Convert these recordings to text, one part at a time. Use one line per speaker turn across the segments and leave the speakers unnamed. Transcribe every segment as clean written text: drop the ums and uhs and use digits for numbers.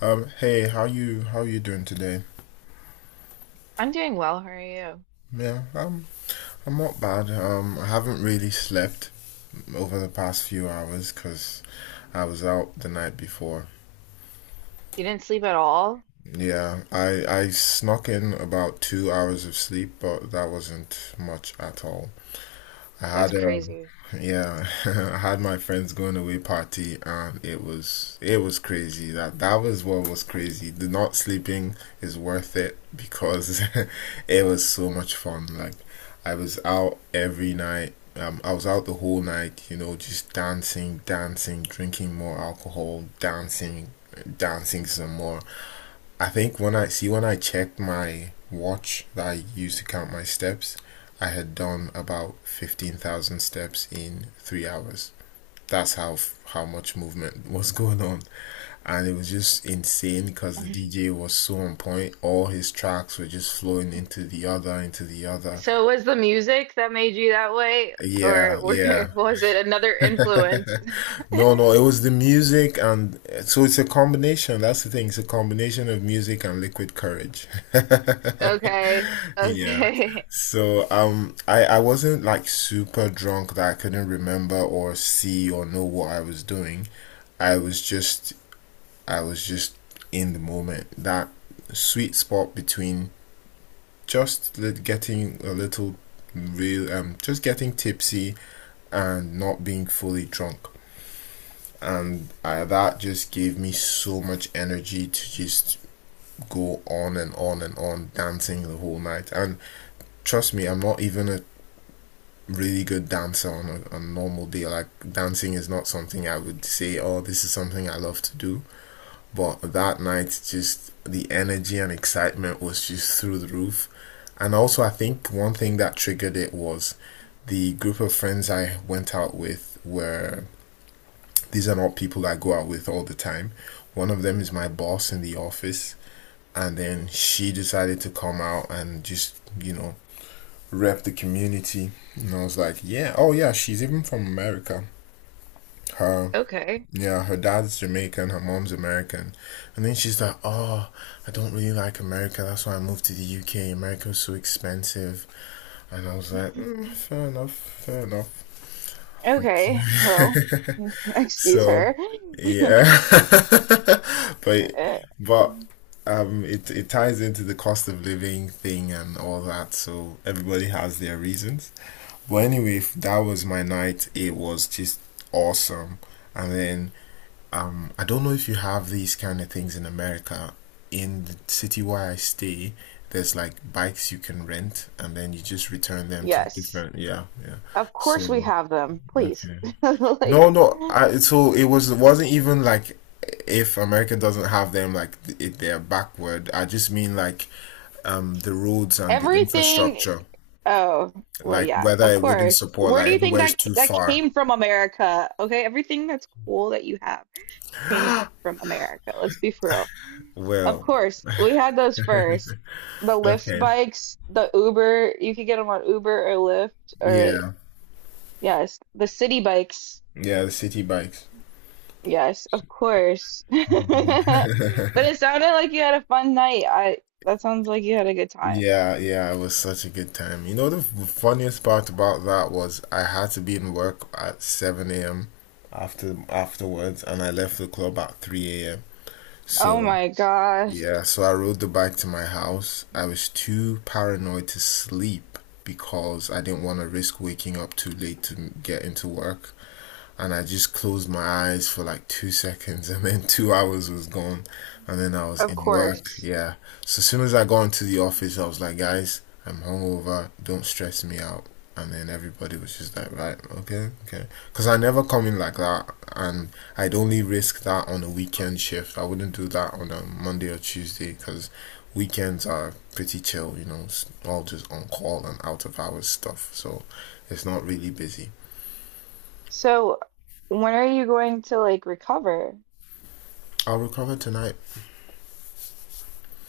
Hey, how you doing today?
I'm doing well. How are you?
Yeah, um, I'm not bad. I haven't really slept over the past few hours because I was out the night before.
You didn't sleep at all?
Yeah, I snuck in about 2 hours of sleep, but that wasn't much at all. I
That's
had
crazy.
yeah, I had my friend's going away party and it was crazy. That was what was crazy. The not sleeping is worth it because it was so much fun. Like I was out every night. I was out the whole night, you know, just dancing, dancing, drinking more alcohol, dancing, dancing some more. I think when I checked my watch that I used to count my steps, I had done about 15,000 steps in 3 hours. That's how much movement was going on. And it was just insane because the DJ was so on point. All his tracks were just flowing into the other, into the other.
So was the music that made you that way,
Yeah,
or were,
yeah.
was it another influence?
No, no, it was the music and so it's a combination. That's the thing. It's a combination of music and liquid courage.
Okay,
Yeah.
okay.
So I wasn't like super drunk that I couldn't remember or see or know what I was doing. I was just I was just in the moment. That sweet spot between getting a little real just getting tipsy and not being fully drunk. And that just gave me so much energy to just go on and on and on dancing the whole night. And trust me, I'm not even a really good dancer on a normal day. Like dancing is not something I would say, oh, this is something I love to do. But that night, just the energy and excitement was just through the roof. And also, I think one thing that triggered it was the group of friends I went out with were these are not people I go out with all the time. One of them is my boss in the office, and then she decided to come out and just you know rep the community. And I was like, yeah, oh yeah, she's even from America. Her
Okay,
yeah, her dad's Jamaican, her mom's American. And then she's like, oh, I don't really like America, that's why I moved to the UK. America was so expensive. And I was like, mm, fair enough, fair enough. Like,
okay. Well, excuse
so,
her.
yeah. But
Uh,
but it ties into the cost of living thing and all that, so everybody has their reasons. But anyway, that was my night. It was just awesome. And then I don't know if you have these kind of things in America. In the city where I stay, there's like bikes you can rent and then you just return them to
Yes,
different, yeah, yeah.
of course we
So,
have them. Please,
okay.
like
No, no. So it wasn't even like if America doesn't have them, like it, they're backward. I just mean like the roads and the
everything.
infrastructure,
Oh, well,
like
yeah,
whether
of
it wouldn't
course.
support,
Where do
like
you think
everywhere is
that ca-
too
that
far.
came from America? Okay, everything that's cool that you have came from America. Let's be for real. Of
Well,
course, we had those first. The Lyft
okay,
bikes, the Uber, you could get them on Uber or Lyft or,
yeah,
yes, the city bikes.
yeah, the city bikes.
Yes, of course. But it sounded like you had a fun night. I that sounds like you had a good time.
Yeah, yeah, it was such a good time. You know, the funniest part about that was I had to be in work at 7 a.m. after afterwards, and I left the club at 3 a.m.
Oh
So.
my gosh.
Yeah, so I rode the bike to my house. I was too paranoid to sleep because I didn't want to risk waking up too late to get into work and I just closed my eyes for like 2 seconds, and then 2 hours was gone, and then I was
Of
in work.
course.
Yeah. So as soon as I got into the office, I was like, guys, I'm hungover. Don't stress me out. And then everybody was just like, right, okay, okay. Because I never come in like that, and I'd only risk that on a weekend shift. I wouldn't do that on a Monday or Tuesday because weekends are pretty chill, you know, it's all just on call and out of hours stuff. So it's not really busy.
So, when are you going to like recover?
I'll recover tonight.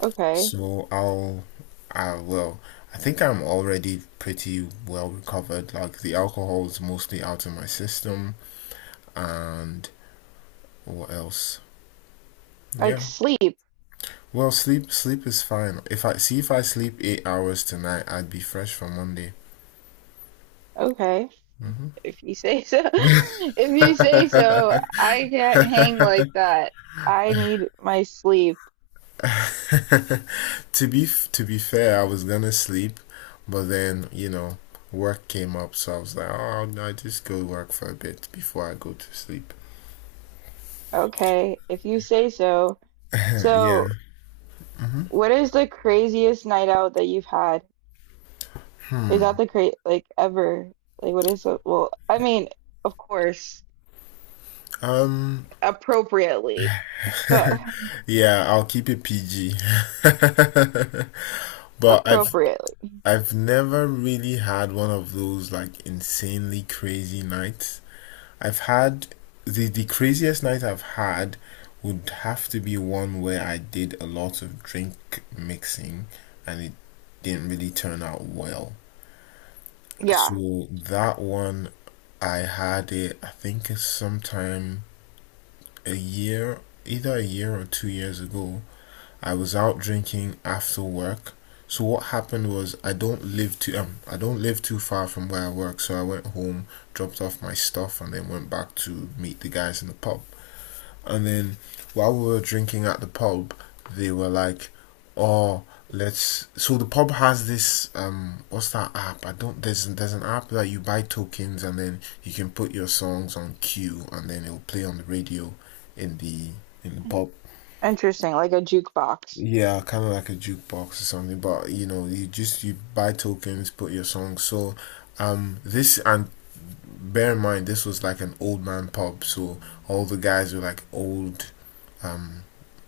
Okay.
So I'll, I will. I think I'm already pretty well recovered. Like the alcohol is mostly out of my system, and what else? Yeah.
Like sleep.
Well, sleep is fine. If I sleep 8 hours tonight, I'd be fresh for Monday.
Okay. If you say so. If you say so, I can't hang like that. I need my sleep.
To be fair, I was gonna sleep, but then you know work came up, so I was like, oh, I'll just go work for a bit before I go to sleep.
Okay. If you say so.
Yeah.
So, what is the craziest night out that you've had? Is that the cra like ever? Like what is it? Well, I mean, of course,
Um,
appropriately, but
Yeah, I'll keep it PG. But I've
appropriately.
I've never really had one of those like insanely crazy nights. I've had the craziest night I've had would have to be one where I did a lot of drink mixing and it didn't really turn out well.
Yeah.
So that one I had it I think it's sometime a year either a year or 2 years ago I was out drinking after work. So what happened was I don't live too far from where I work, so I went home, dropped off my stuff, and then went back to meet the guys in the pub. And then while we were drinking at the pub, they were like, "Oh, let's." So the pub has this what's that app? I don't there's an app that you buy tokens and then you can put your songs on queue and then it'll play on the radio in the pub.
Interesting. Like a jukebox.
Yeah, kind of like a jukebox or something, but you know, you just you buy tokens, put your song. So, this and bear in mind, this was like an old man pub, so all the guys were like old um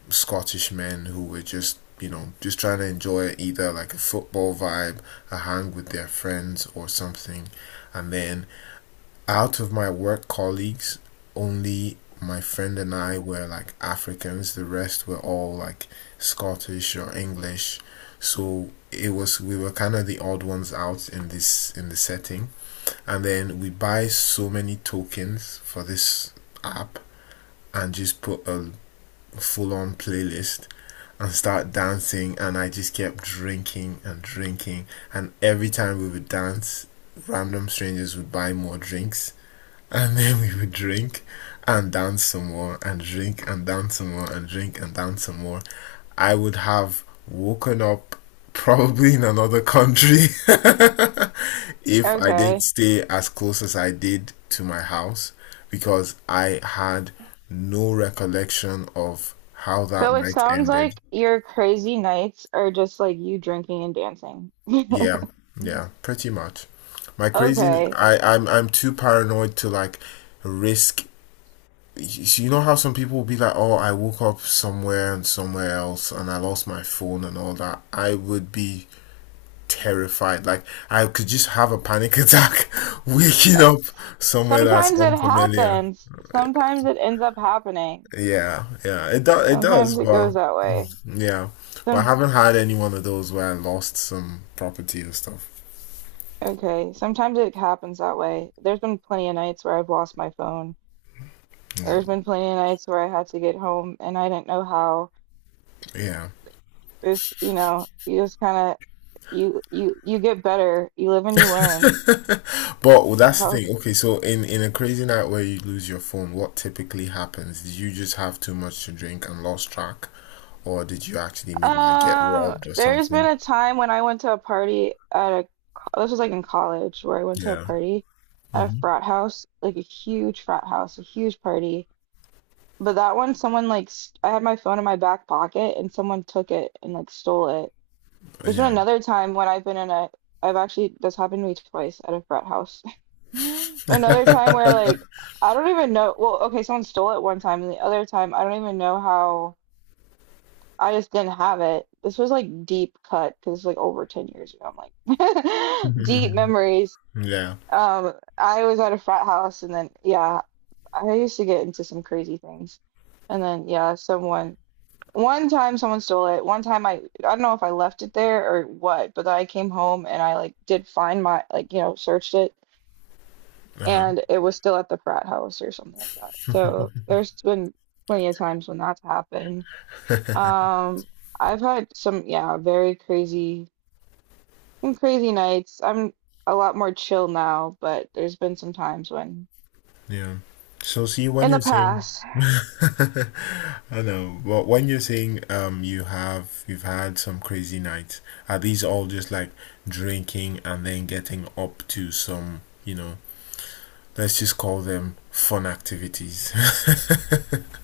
Scottish men who were just you know just trying to enjoy either like a football vibe, a hang with their friends or something, and then out of my work colleagues, only my friend and I were like Africans. The rest were all like Scottish or English. So it was we were kind of the odd ones out in this in the setting. And then we buy so many tokens for this app and just put a full on playlist and start dancing and I just kept drinking and drinking and every time we would dance random strangers would buy more drinks and then we would drink and dance some more and drink and dance some more and drink and dance some more. I would have woken up probably in another country if I didn't
Okay.
stay as close as I did to my house because I had no recollection of how that
So it
night
sounds
ended.
like your crazy nights are just like you drinking and dancing.
Yeah, yeah, pretty much. My crazy,
Okay.
I, I'm too paranoid to like risk so you know how some people will be like, "Oh, I woke up somewhere and somewhere else, and I lost my phone and all that." I would be terrified. Like I could just have a panic attack, waking
Uh,
up somewhere that's
Sometimes it
unfamiliar.
happens. Sometimes it ends up happening.
Yeah, yeah, it does. It does.
Sometimes it goes
Well,
that way.
yeah, but I
Some
haven't had any one of those where I lost some property or stuff.
okay, sometimes it happens that way. There's been plenty of nights where I've lost my phone.
No,
There's been plenty of nights where I had to get home and I didn't know how.
yeah.
This, you just kind of you get better. You live and you learn.
But well, that's the
How
thing. Okay, so in a crazy night where you lose your phone, what typically happens? Did you just have too much to drink and lost track, or did you actually maybe like get robbed or
There's been
something?
a time when I went to a party at a, this was like in college where I went to a
Yeah.
party at a
Hmm.
frat house, like a huge frat house, a huge party. But that one, someone like, st I had my phone in my back pocket and someone took it and like stole it. There's been
Yeah.
another time when I've been in a, I've actually, that's happened to me twice at a frat house. Another time where like, I don't even know, well, okay, someone stole it one time and the other time, I don't even know how. I just didn't have it. This was like deep cut because like over 10 years ago. I'm like deep memories.
Yeah.
I was at a frat house and then yeah, I used to get into some crazy things. And then yeah, someone one time someone stole it. One time I don't know if I left it there or what, but I came home and I like did find my like searched it,
Uh-huh.
and it was still at the frat house or something like that. So there's been plenty of times when that's happened, um, I've had some, yeah, very crazy, some crazy nights. I'm a lot more chill now, but there's been some times when,
Yeah. So see when
in the
you're saying
past,
I know, but when you're saying you have you've had some crazy nights, are these all just like drinking and then getting up to some, you know, let's just call them fun activities.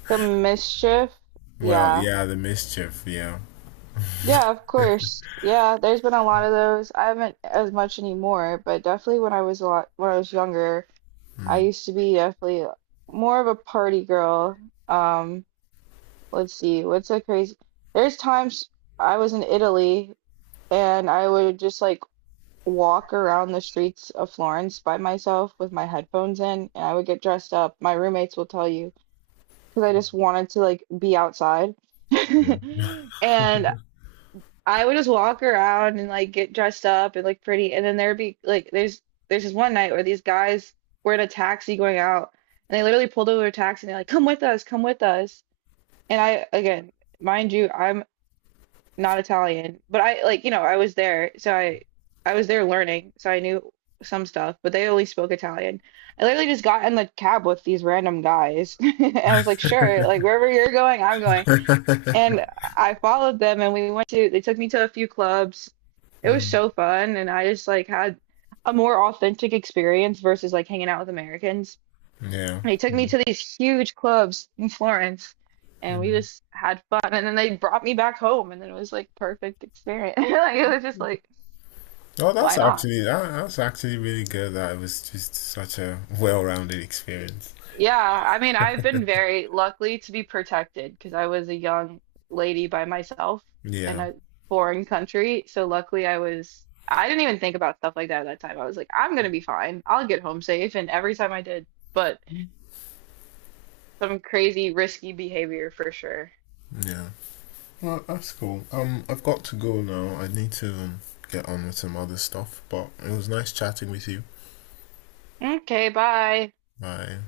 the mischief,
Well,
yeah.
yeah, the mischief, yeah.
Yeah, of course, yeah. There's been a lot of those. I haven't as much anymore, but definitely when I was younger, I used to be definitely more of a party girl. Um, let's see, what's a crazy? There's times I was in Italy and I would just like walk around the streets of Florence by myself with my headphones in, and I would get dressed up. My roommates will tell you, because I just wanted to like be outside. And I would just walk around and like get dressed up and look pretty. And then there'd be like there's this one night where these guys were in a taxi going out, and they literally pulled over a taxi and they're like, "Come with us, come with us." And I again, mind you, I'm not Italian, but I like, you know, I was there, so I was there learning, so I knew some stuff, but they only spoke Italian. I literally just got in the cab with these random guys. And I was like, sure, like wherever you're going, I'm going. And I followed them and we went to they took me to a few clubs. It was
Mm.
so fun, and I just like had a more authentic experience versus like hanging out with Americans.
Yeah.
They took me
Mm.
to these huge clubs in Florence, and we
Mm.
just had fun, and then they brought me back home, and then it was like perfect experience. Like it was just like
Oh,
why
that's
not?
actually that's actually really good. That it was just such a well-rounded experience.
Yeah, I mean I've been very lucky to be protected because I was a young lady by myself in
Yeah,
a foreign country. So luckily I didn't even think about stuff like that at that time. I was like I'm gonna be fine. I'll get home safe, and every time I did, but some crazy risky behavior for sure.
yeah. Well, that's cool. I've got to go now. I need to get on with some other stuff. But it was nice chatting with you.
Okay, bye.
Bye.